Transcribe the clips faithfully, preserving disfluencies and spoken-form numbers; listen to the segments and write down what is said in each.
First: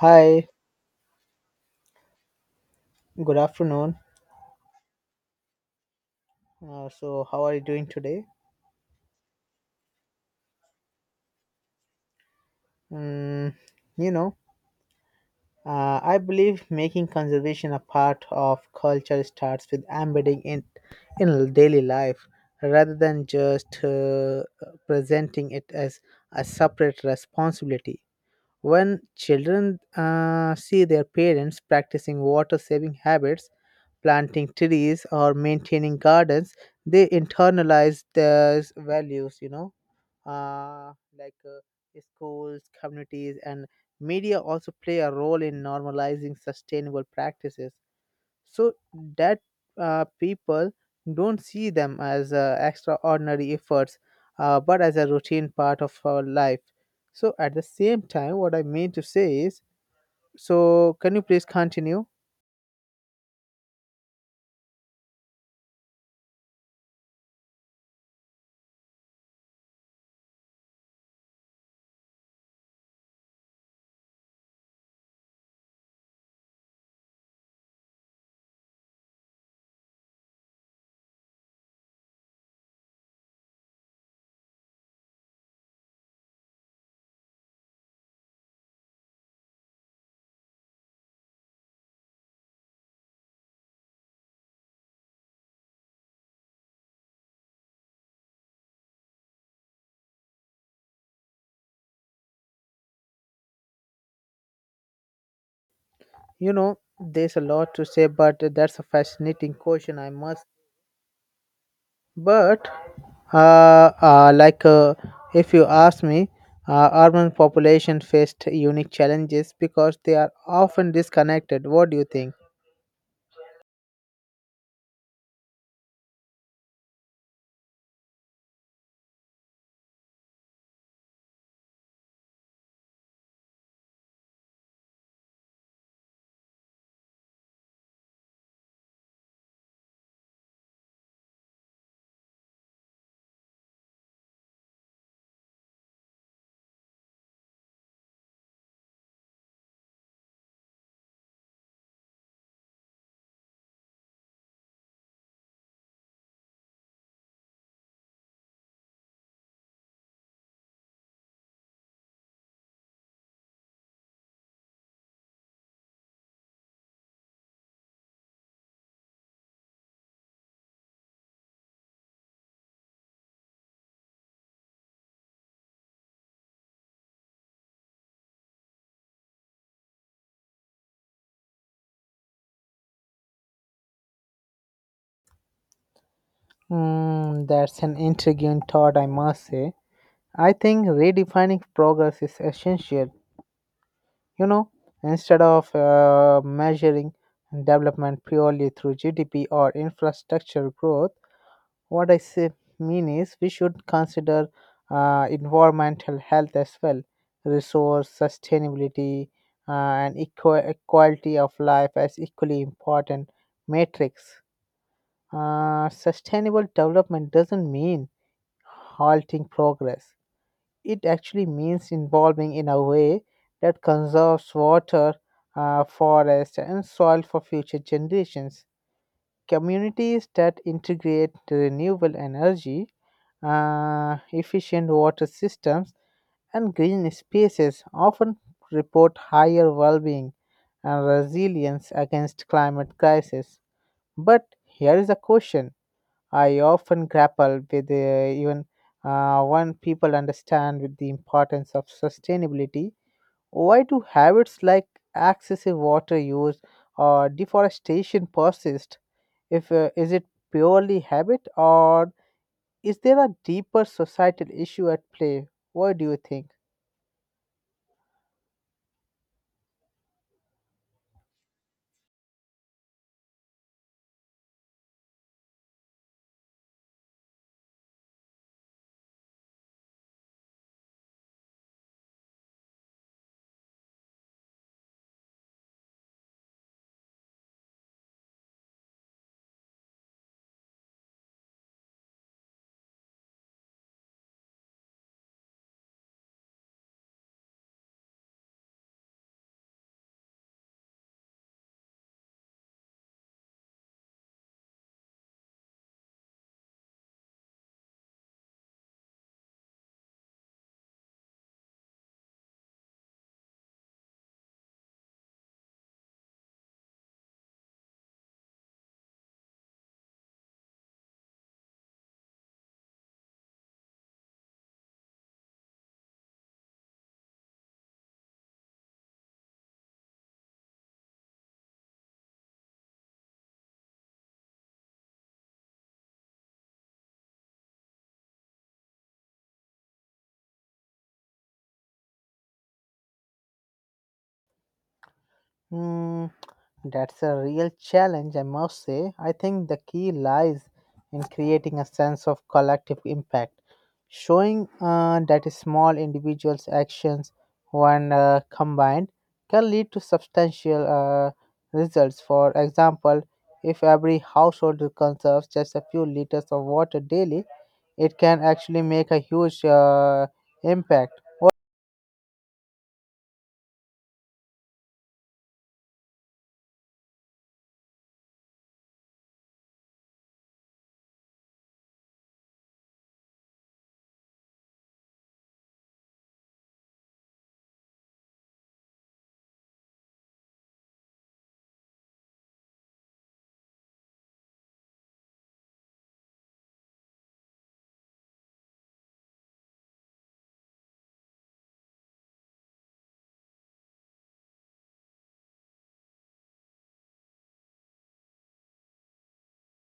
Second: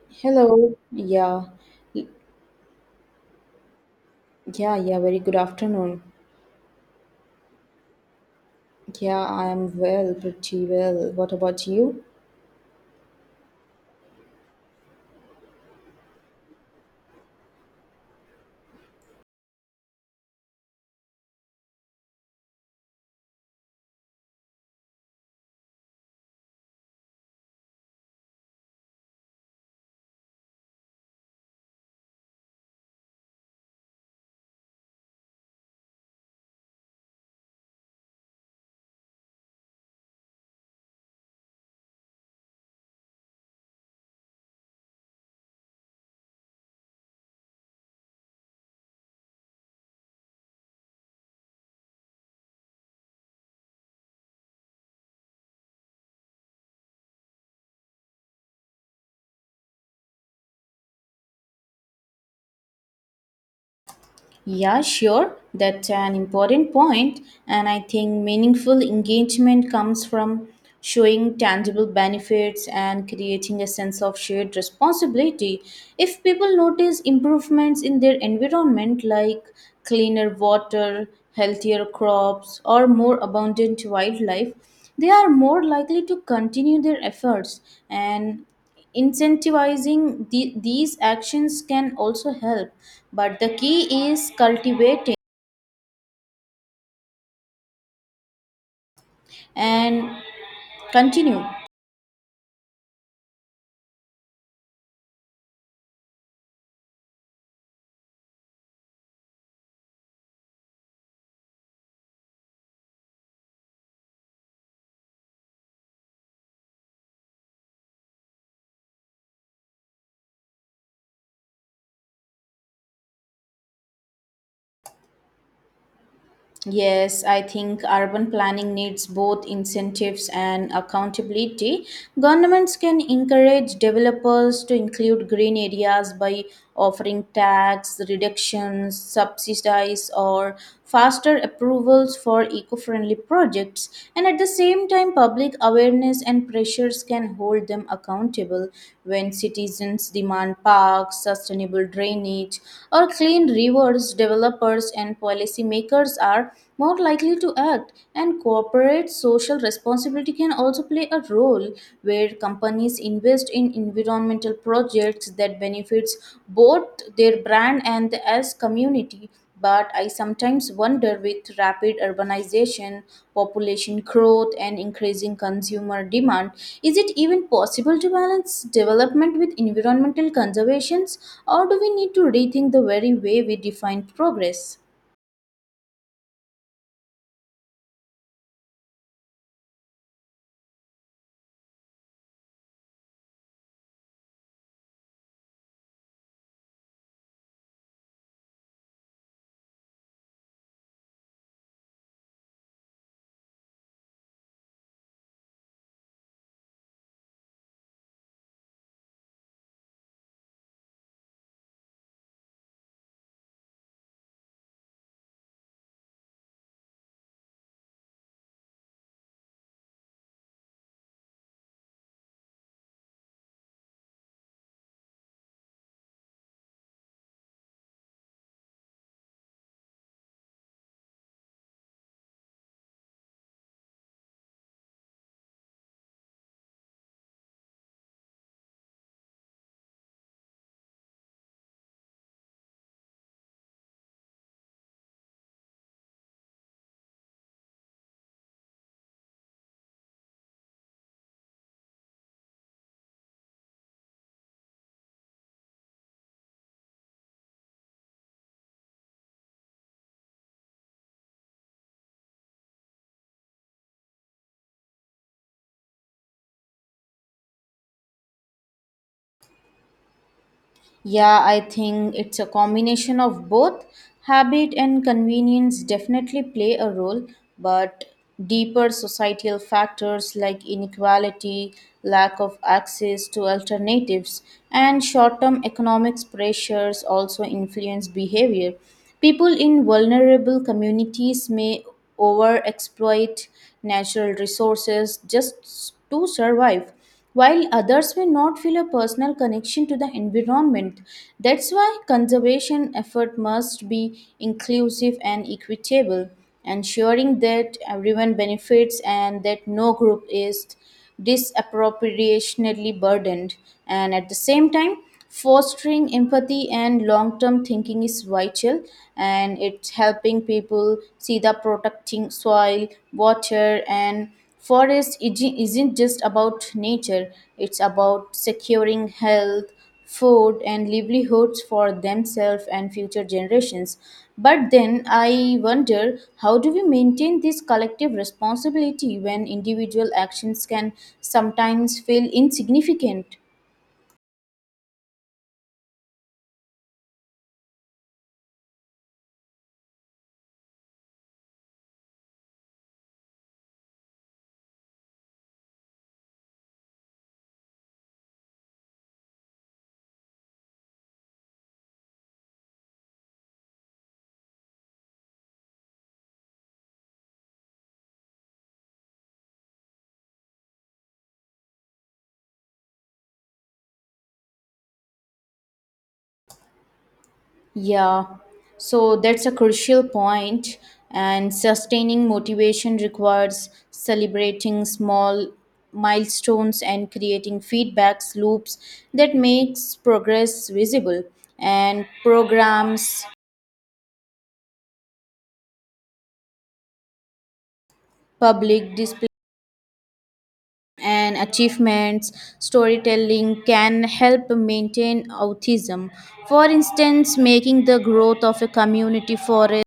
Hi, Hello. Yeah. Y- good afternoon. Yeah, yeah, very good afternoon. Uh, so, how are you doing today? Yeah, I am well, pretty well. What about you? Mm, you know, uh, I believe making conservation a part of culture starts with embedding it in daily life rather than just uh, presenting it as a separate responsibility. When children uh, see their parents practicing water saving habits, planting trees, or maintaining gardens, they internalize those values, you know uh, like uh, schools, communities, and media also play a role in normalizing sustainable practices so that uh, people don't see them as uh, extraordinary efforts uh, but as a routine part of our life. So, at the same time, what I mean to say is so, can you please continue? Yeah, sure. That's an important point, and I think meaningful engagement comes from showing tangible benefits and creating a sense of shared responsibility. If people notice improvements in their environment, like cleaner water, healthier crops, or more abundant wildlife, they are more likely to continue their efforts, and incentivizing the, these actions can also help, but the key is cultivating and continue. You know, there's a lot to say, but that's a fascinating question, I must. But Uh, uh, like, uh, if you ask me, uh, urban population faced unique challenges because they are often disconnected. What do you think? Yes, I think urban planning needs both incentives and accountability. Governments can encourage developers to include green areas by offering tax reductions, subsidies, or faster approvals for eco friendly projects. And at the same time, public awareness and pressures can hold them accountable. When citizens demand parks, sustainable drainage, or clean rivers, developers and policymakers policymakers are more likely to act, and corporate social responsibility can also play a role where companies invest in environmental projects that benefits both their brand and the as community. But I sometimes wonder, with rapid urbanization, population growth, and increasing consumer demand, is it even possible to balance development with environmental conservations, or do we need to rethink the very way we define progress? Mm, that's an intriguing thought, I must say. I think redefining progress is essential. You know, instead of uh, measuring development purely through G D P or infrastructure growth, what I say mean is we should consider uh, environmental health as well, resource sustainability, uh, and equa- quality of life as equally important metrics. Uh, sustainable development doesn't mean halting progress. It actually means involving in a way that conserves water, uh, forest, and soil for future generations. Communities that integrate renewable energy, uh, efficient water systems, and green spaces often report higher well-being and resilience against climate crisis. But here is a question I often grapple with, uh, even uh, when people understand with the importance of sustainability. Why do habits like excessive water use or deforestation persist if uh, is it purely habit or is there a deeper societal issue at play? What do you think? Yeah, I think it's a combination of both. Habit and convenience definitely play a role, but deeper societal factors like inequality, lack of access to alternatives, and short term economic pressures also influence behavior. People in vulnerable communities may overexploit natural resources just to survive, while others may not feel a personal connection to the environment. That's why conservation effort must be inclusive and equitable, ensuring that everyone benefits and that no group is disproportionately burdened. And at the same time, fostering empathy and long-term thinking is vital, and it's helping people see the protecting soil water and forest iji- isn't just about nature, it's about securing health, food, and livelihoods for themselves and future generations. But then I wonder, how do we maintain this collective responsibility when individual actions can sometimes feel insignificant? Hmm. That's a real challenge, I must say. I think the key lies in creating a sense of collective impact, showing uh, that small individuals' actions, when uh, combined, can lead to substantial uh, results. For example, if every household conserves just a few liters of water daily, it can actually make a huge uh, impact. Yeah, so that's a crucial point, and sustaining motivation requires celebrating small milestones and creating feedbacks loops that makes progress visible, and programs, public display, and achievements storytelling can help maintain autism. For instance, making the growth of a community forest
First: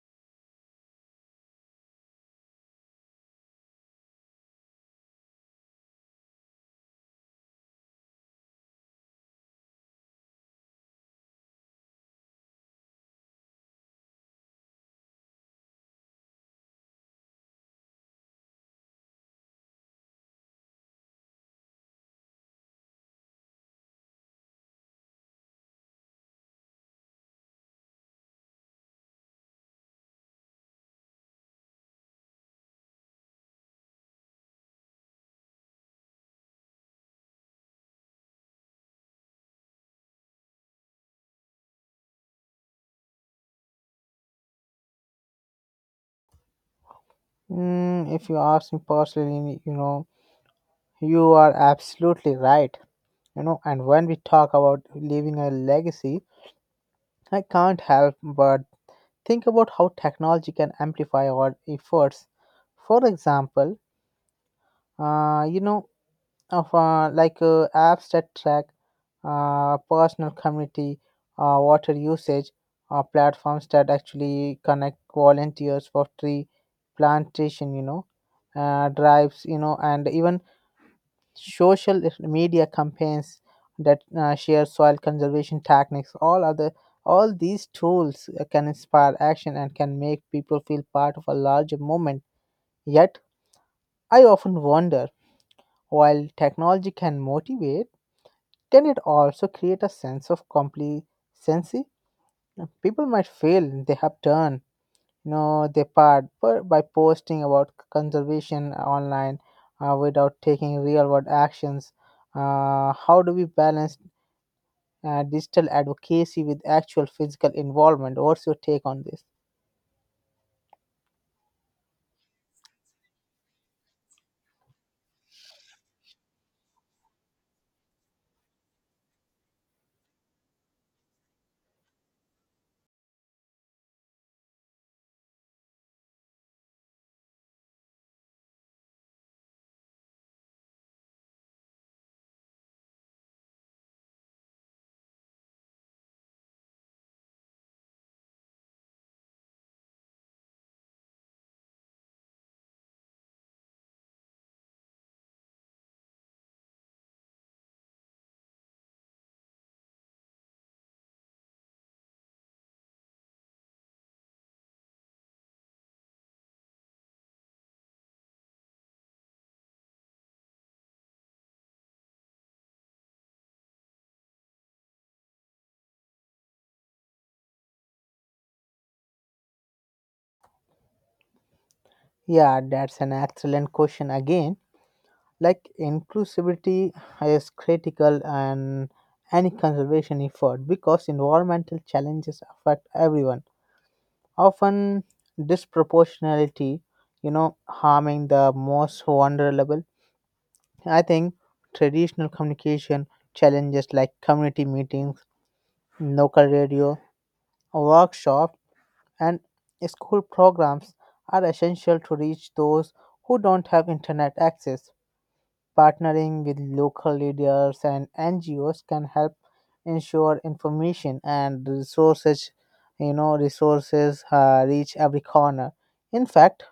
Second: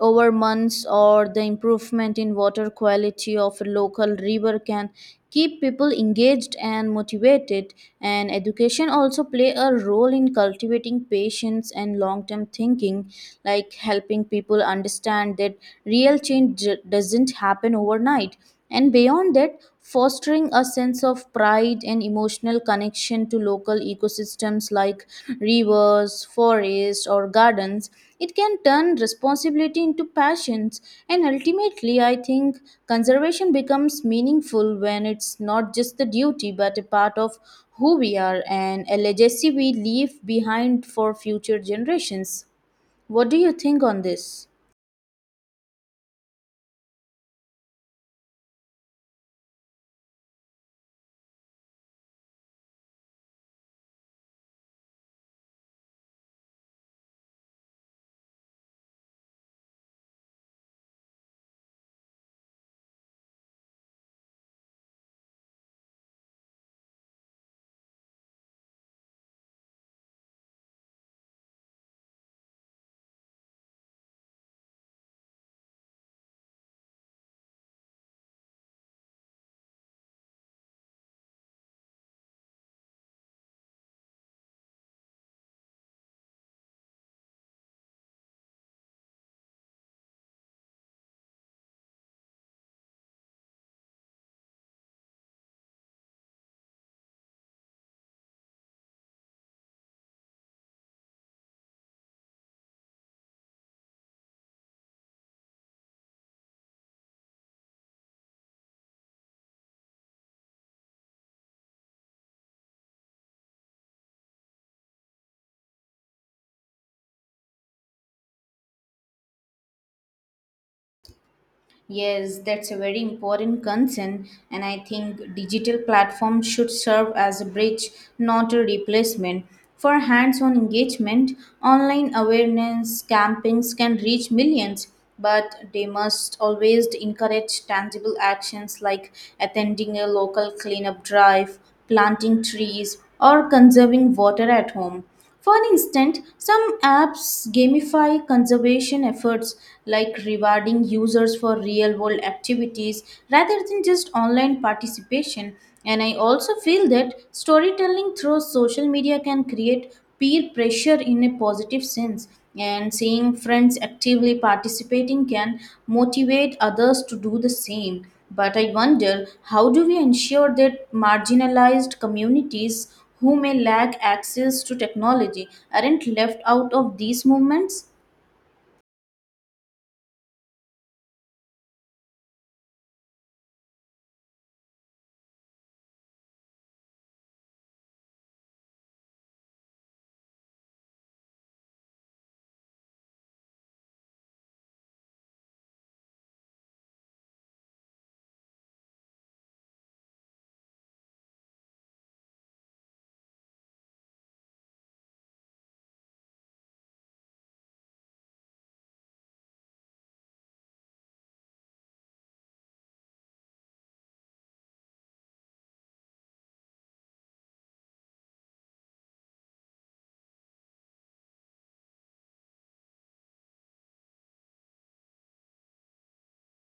over months or the improvement in water quality of a local river can keep people engaged and motivated, and education also play a role in cultivating patience and long term thinking, like helping people understand that real change d- doesn't happen overnight, and beyond that fostering a sense of pride and emotional connection to local ecosystems like rivers, forests, or gardens. It can turn responsibility into passions, and ultimately, I think conservation becomes meaningful when it's not just the duty but a part of who we are and a legacy we leave behind for future generations. What do you think on this? Mm, if you ask me personally, you know, you are absolutely right. You know, and when we talk about leaving a legacy, I can't help but think about how technology can amplify our efforts. For example, uh, you know of uh, like uh, apps that track uh, personal community uh, water usage uh, platforms that actually connect volunteers for tree plantation, you know uh, drives, you know and even social media campaigns that uh, share soil conservation techniques, all other all these tools uh, can inspire action and can make people feel part of a larger movement. Yet I often wonder, while technology can motivate, can it also create a sense of complacency? People might feel they have done, you know, their part, but by posting about conservation online uh, without taking real world actions, uh, how do we balance uh, digital advocacy with actual physical involvement? What's your take on this? Yes, that's a very important concern, and I think digital platforms should serve as a bridge, not a replacement. For hands on engagement, online awareness campaigns can reach millions, but they must always encourage tangible actions like attending a local cleanup drive, planting trees, or conserving water at home. For instance, some apps gamify conservation efforts, like rewarding users for real world activities rather than just online participation. And I also feel that storytelling through social media can create peer pressure in a positive sense. And seeing friends actively participating can motivate others to do the same. But I wonder, how do we ensure that marginalized communities who may lack access to technology aren't left out of these movements? Yeah, that's an excellent question again. Like, inclusivity is critical and any conservation effort, because environmental challenges affect everyone, often disproportionality, you know, harming the most vulnerable. I think traditional communication challenges like community meetings, local radio, workshops, and school programs are essential to reach those who don't have internet access. Partnering with local leaders and N G Os can help ensure information and resources, you know, resources uh, reach every corner. In fact,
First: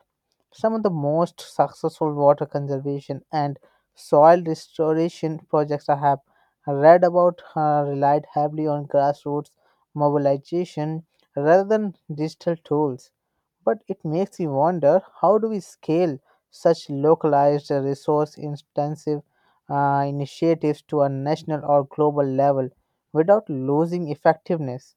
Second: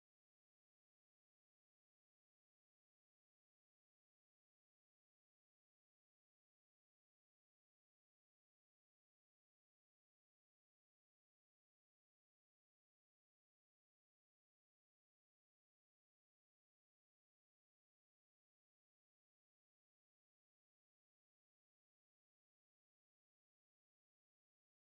some of the most successful water conservation and soil restoration projects I have read about uh, relied heavily on grassroots mobilization rather than digital tools. But it makes you wonder, how do we scale such localized, resource intensive uh, initiatives to a national or global level without losing effectiveness?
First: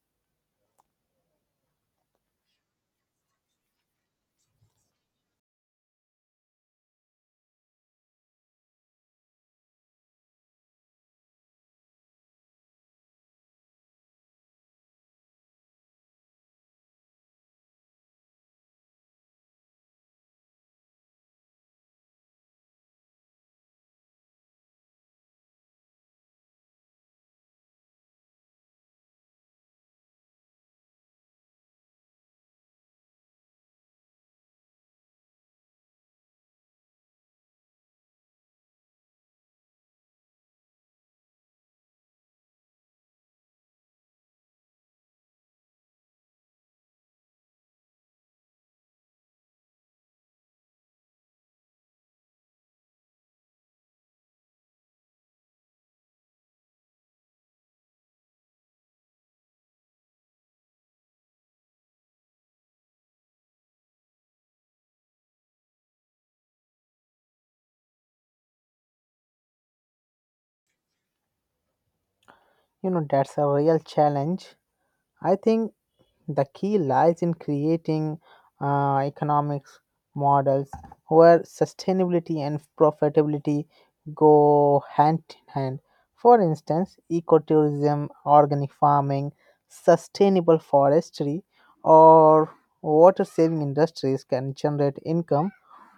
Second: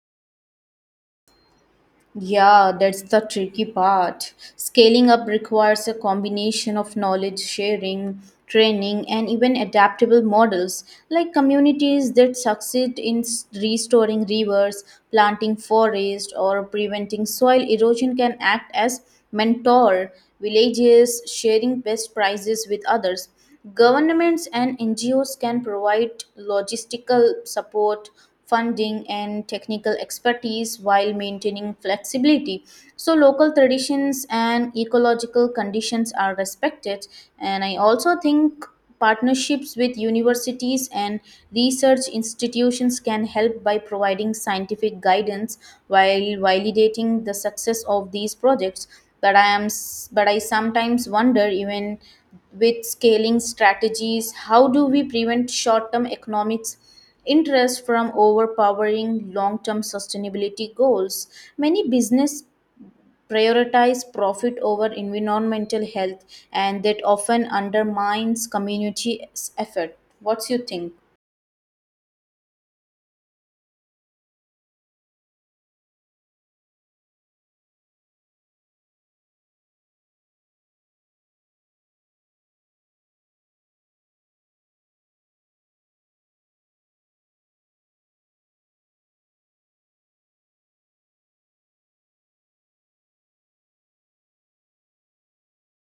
Yeah, that's the tricky part. Scaling up requires a combination of knowledge sharing, training, and even adaptable models, like communities that succeed in s- restoring rivers, planting forests, or preventing soil erosion can act as mentor villages sharing best practices with others. Governments and N G Os can provide logistical support, funding, and technical expertise while maintaining flexibility. So, local traditions and ecological conditions are respected. And I also think partnerships with universities and research institutions can help by providing scientific guidance while validating the success of these projects. But I am s- but I sometimes wonder, even with scaling strategies, how do we prevent short-term economics interest from overpowering long-term sustainability goals? Many business prioritize profit over environmental health, and that often undermines community effort. What's you think? You know, that's a real challenge. I think the key lies in creating uh, economics models where sustainability and profitability go hand in hand. For instance, ecotourism, organic farming, sustainable forestry, or water saving industries can generate income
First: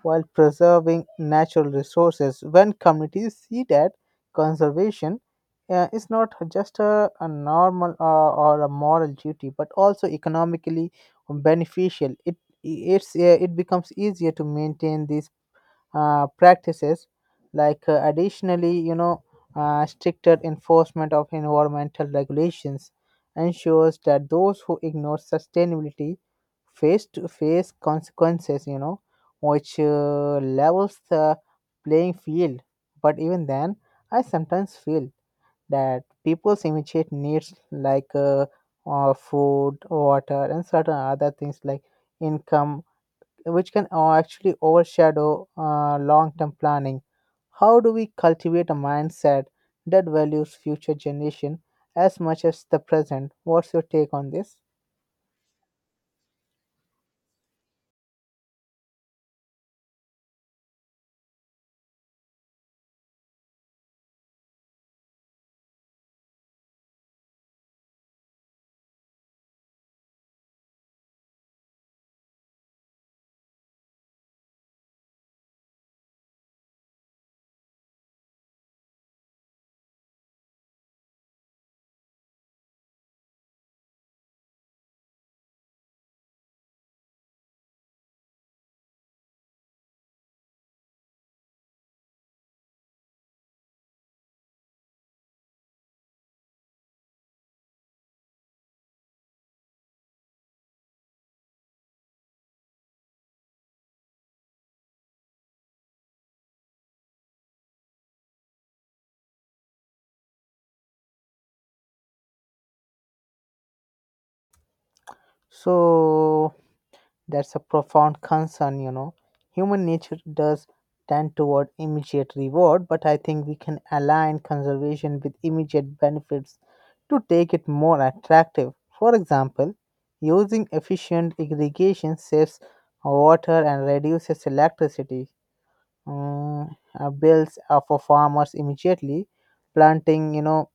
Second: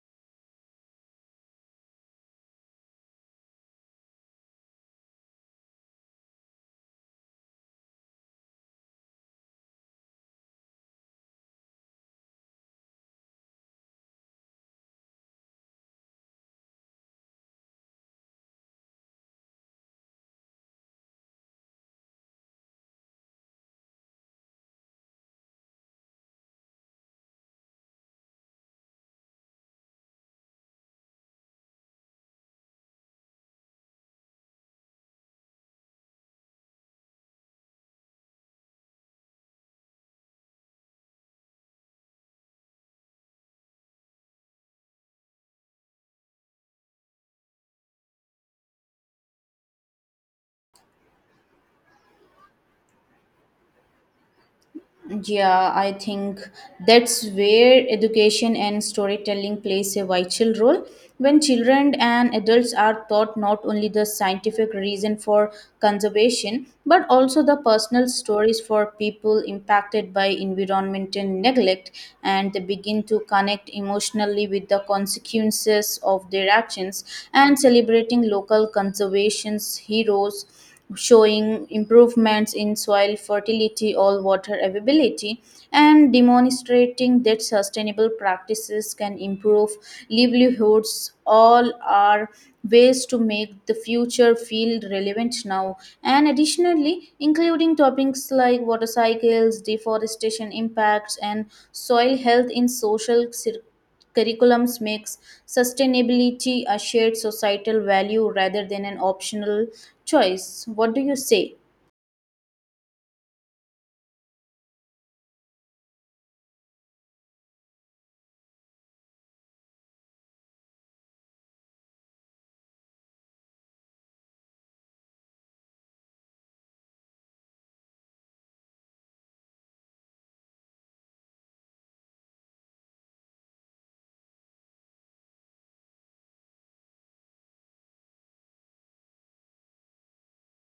while preserving natural resources. When communities see that conservation, yeah, it's not just a, a normal or, or a moral duty, but also economically beneficial. It it's uh, it becomes easier to maintain these uh, practices. Like uh, additionally, you know, uh, stricter enforcement of environmental regulations ensures that those who ignore sustainability face to face consequences. You know, which uh, levels the playing field. But even then, I sometimes feel that people's immediate needs like uh, uh, food, water, and certain other things like income, which can uh, actually overshadow uh, long-term planning. How do we cultivate a mindset that values future generation as much as the present? What's your take on this? Yeah, I think that's where education and storytelling plays a vital role. When children and adults are taught not only the scientific reason for conservation, but also the personal stories for people impacted by environmental neglect, and they begin to connect emotionally with the consequences of their actions, and celebrating local conservation's heroes, showing improvements in soil fertility or water availability, and demonstrating that sustainable practices can improve livelihoods all are ways to make the future feel relevant now. And additionally, including topics like water cycles, deforestation impacts, and soil health in social circles curriculums makes sustainability a shared societal value rather than an optional choice. What do you say? So, that's a profound concern, you know. Human nature does tend toward immediate reward, but I think we can align conservation with immediate benefits to take it more attractive. For example, using efficient irrigation saves water and reduces electricity mm, uh, bills uh, for farmers immediately. Planting, you know,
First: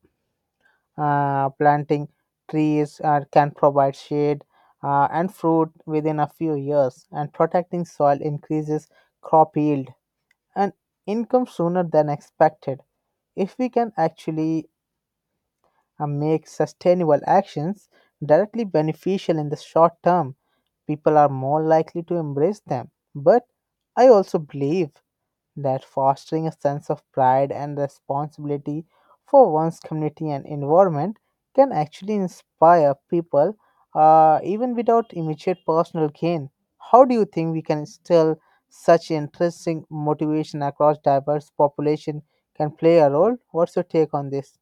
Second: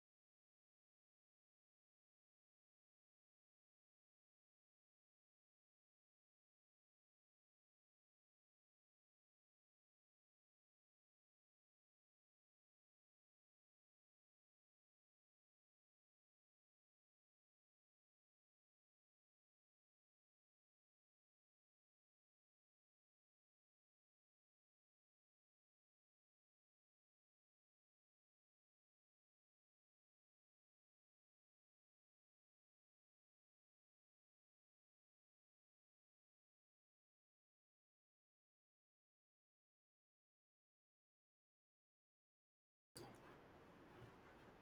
uh, planting trees uh, can provide shade uh, and fruit within a few years, and protecting soil increases crop yield and income sooner than expected. If we can actually uh, make sustainable actions directly beneficial in the short term, people are more likely to embrace them. But I also believe that fostering a sense of pride and responsibility for one's community and environment can actually inspire people uh, even without immediate personal gain. How do you think we can instill such interesting motivation across diverse population can play a role? What's your take on this?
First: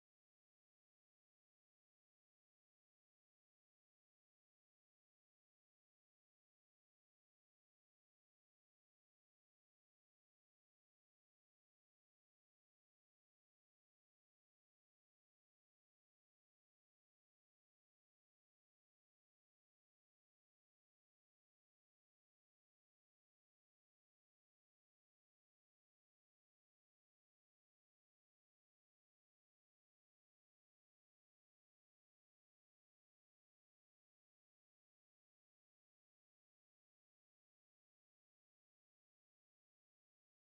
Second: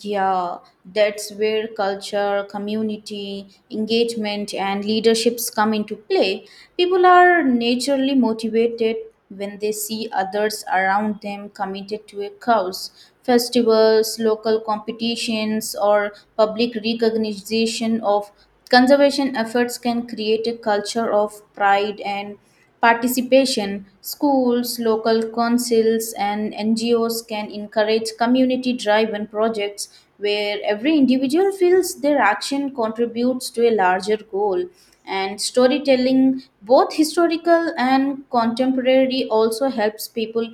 Yeah, that's where culture, community, engagement, and leaderships come into play. People are naturally motivated when they see others around them committed to a cause. Festivals, local competitions, or public recognition of conservation efforts can create a culture of pride and participation. Schools, local councils, and N G Os can encourage community driven projects where every individual feels their action contributes to a larger goal. And storytelling, both historical and contemporary, also helps people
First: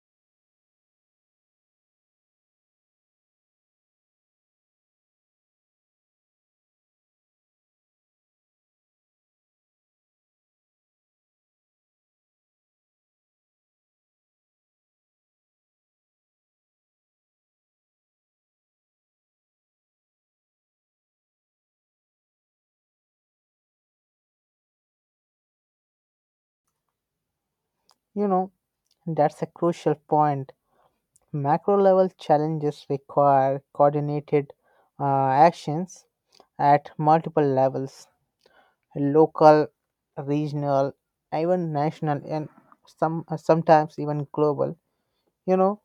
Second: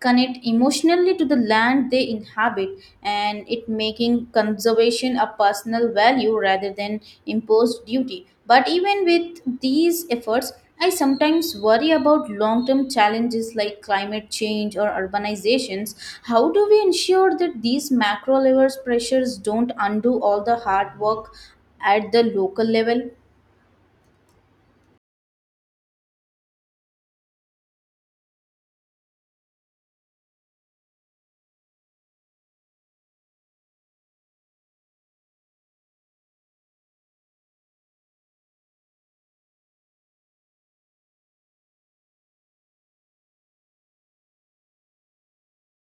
connect emotionally to the land they inhabit, and it making conservation a personal value rather than imposed duty. But even with these efforts, I sometimes worry about long term challenges like climate change or urbanizations. How do we ensure that these macro level pressures don't undo all the hard work at the local level? You know, that's a crucial point. Macro level challenges require coordinated uh, actions at multiple levels: local, regional, even national, and some sometimes even global. You know,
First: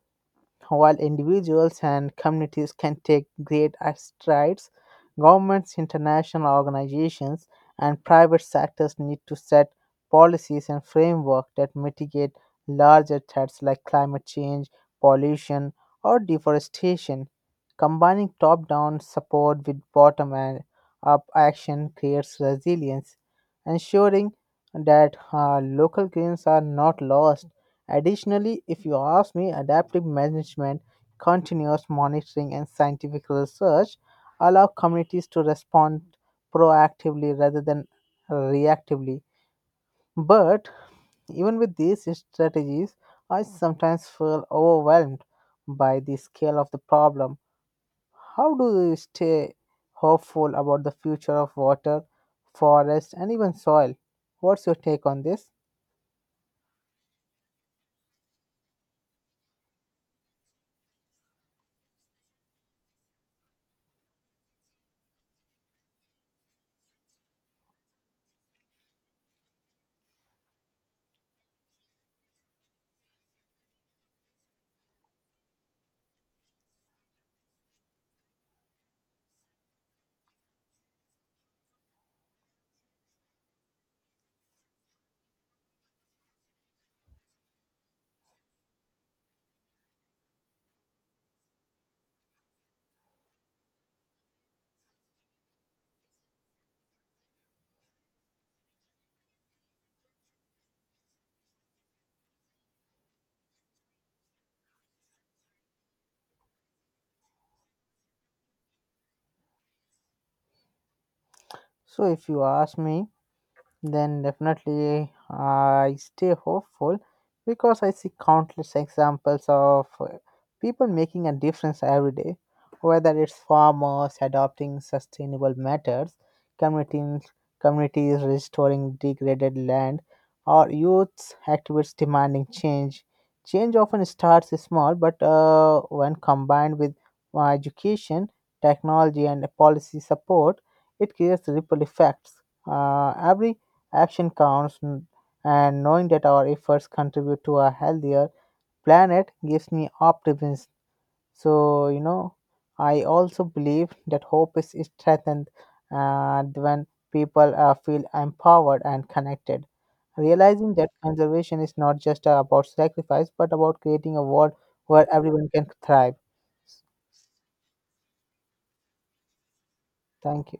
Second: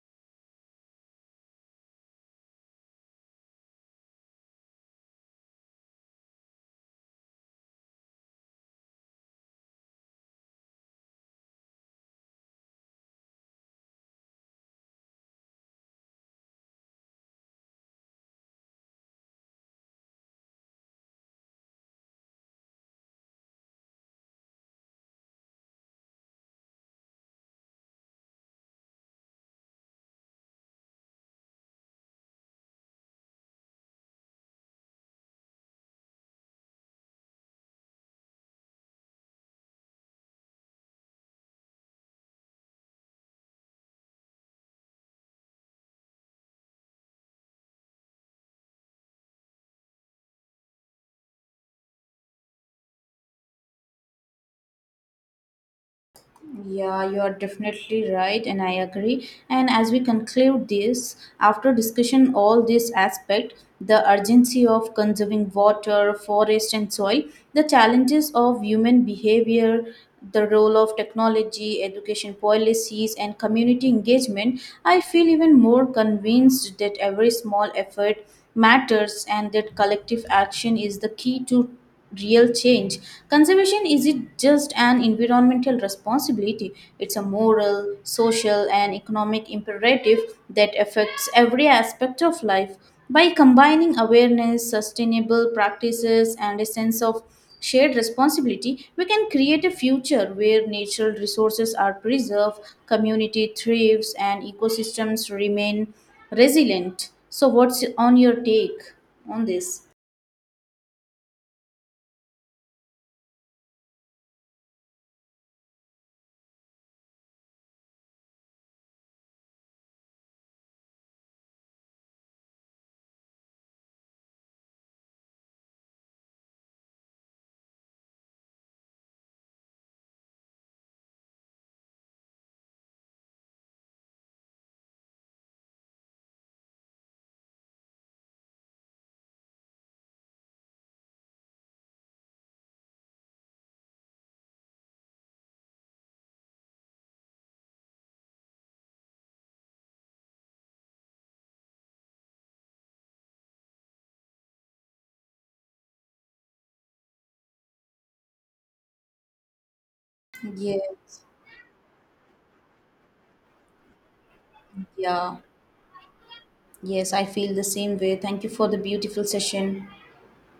while individuals and communities can take great strides, governments, international organizations, and private sectors need to set policies and frameworks that mitigate larger threats like climate change, pollution, or deforestation. Combining top down support with bottom up action creates resilience, ensuring that uh, local gains are not lost. Additionally, if you ask me, adaptive management, continuous monitoring, and scientific research allow communities to respond proactively rather than reactively. But even with these strategies, I sometimes feel overwhelmed by the scale of the problem. How do we stay hopeful about the future of water, forest, and even soil? What's your take on this? Yeah, you are definitely right, and I agree. And as we conclude this, after discussion all this aspect, the urgency of conserving water, forest, and soil, the challenges of human behavior, the role of technology, education policies, and community engagement, I feel even more convinced that every small effort matters and that collective action is the key to real change. Conservation isn't just an environmental responsibility, it's a moral, social, and economic imperative that affects every aspect of life. By combining awareness, sustainable practices, and a sense of shared responsibility, we can create a future where natural resources are preserved, community thrives, and ecosystems remain resilient. So, what's on your take on this? So, if you ask me, then definitely I stay hopeful because I see countless examples of uh, people making a difference every day, whether it's farmers adopting sustainable methods, communities, communities restoring degraded land, or youths activists demanding change. Change often starts small, but uh, when combined with uh, education, technology, and policy support, it creates ripple effects. Uh, every Action counts, n- And knowing that our efforts contribute to a healthier planet gives me optimism. So, you know, I also believe that hope is is strengthened uh, when people uh, feel empowered and connected. Realizing Yeah, that conservation is not just about sacrifice but about creating a world where yeah. everyone can thrive. Yes, I feel the same way. Thank you for the beautiful session. Thank you.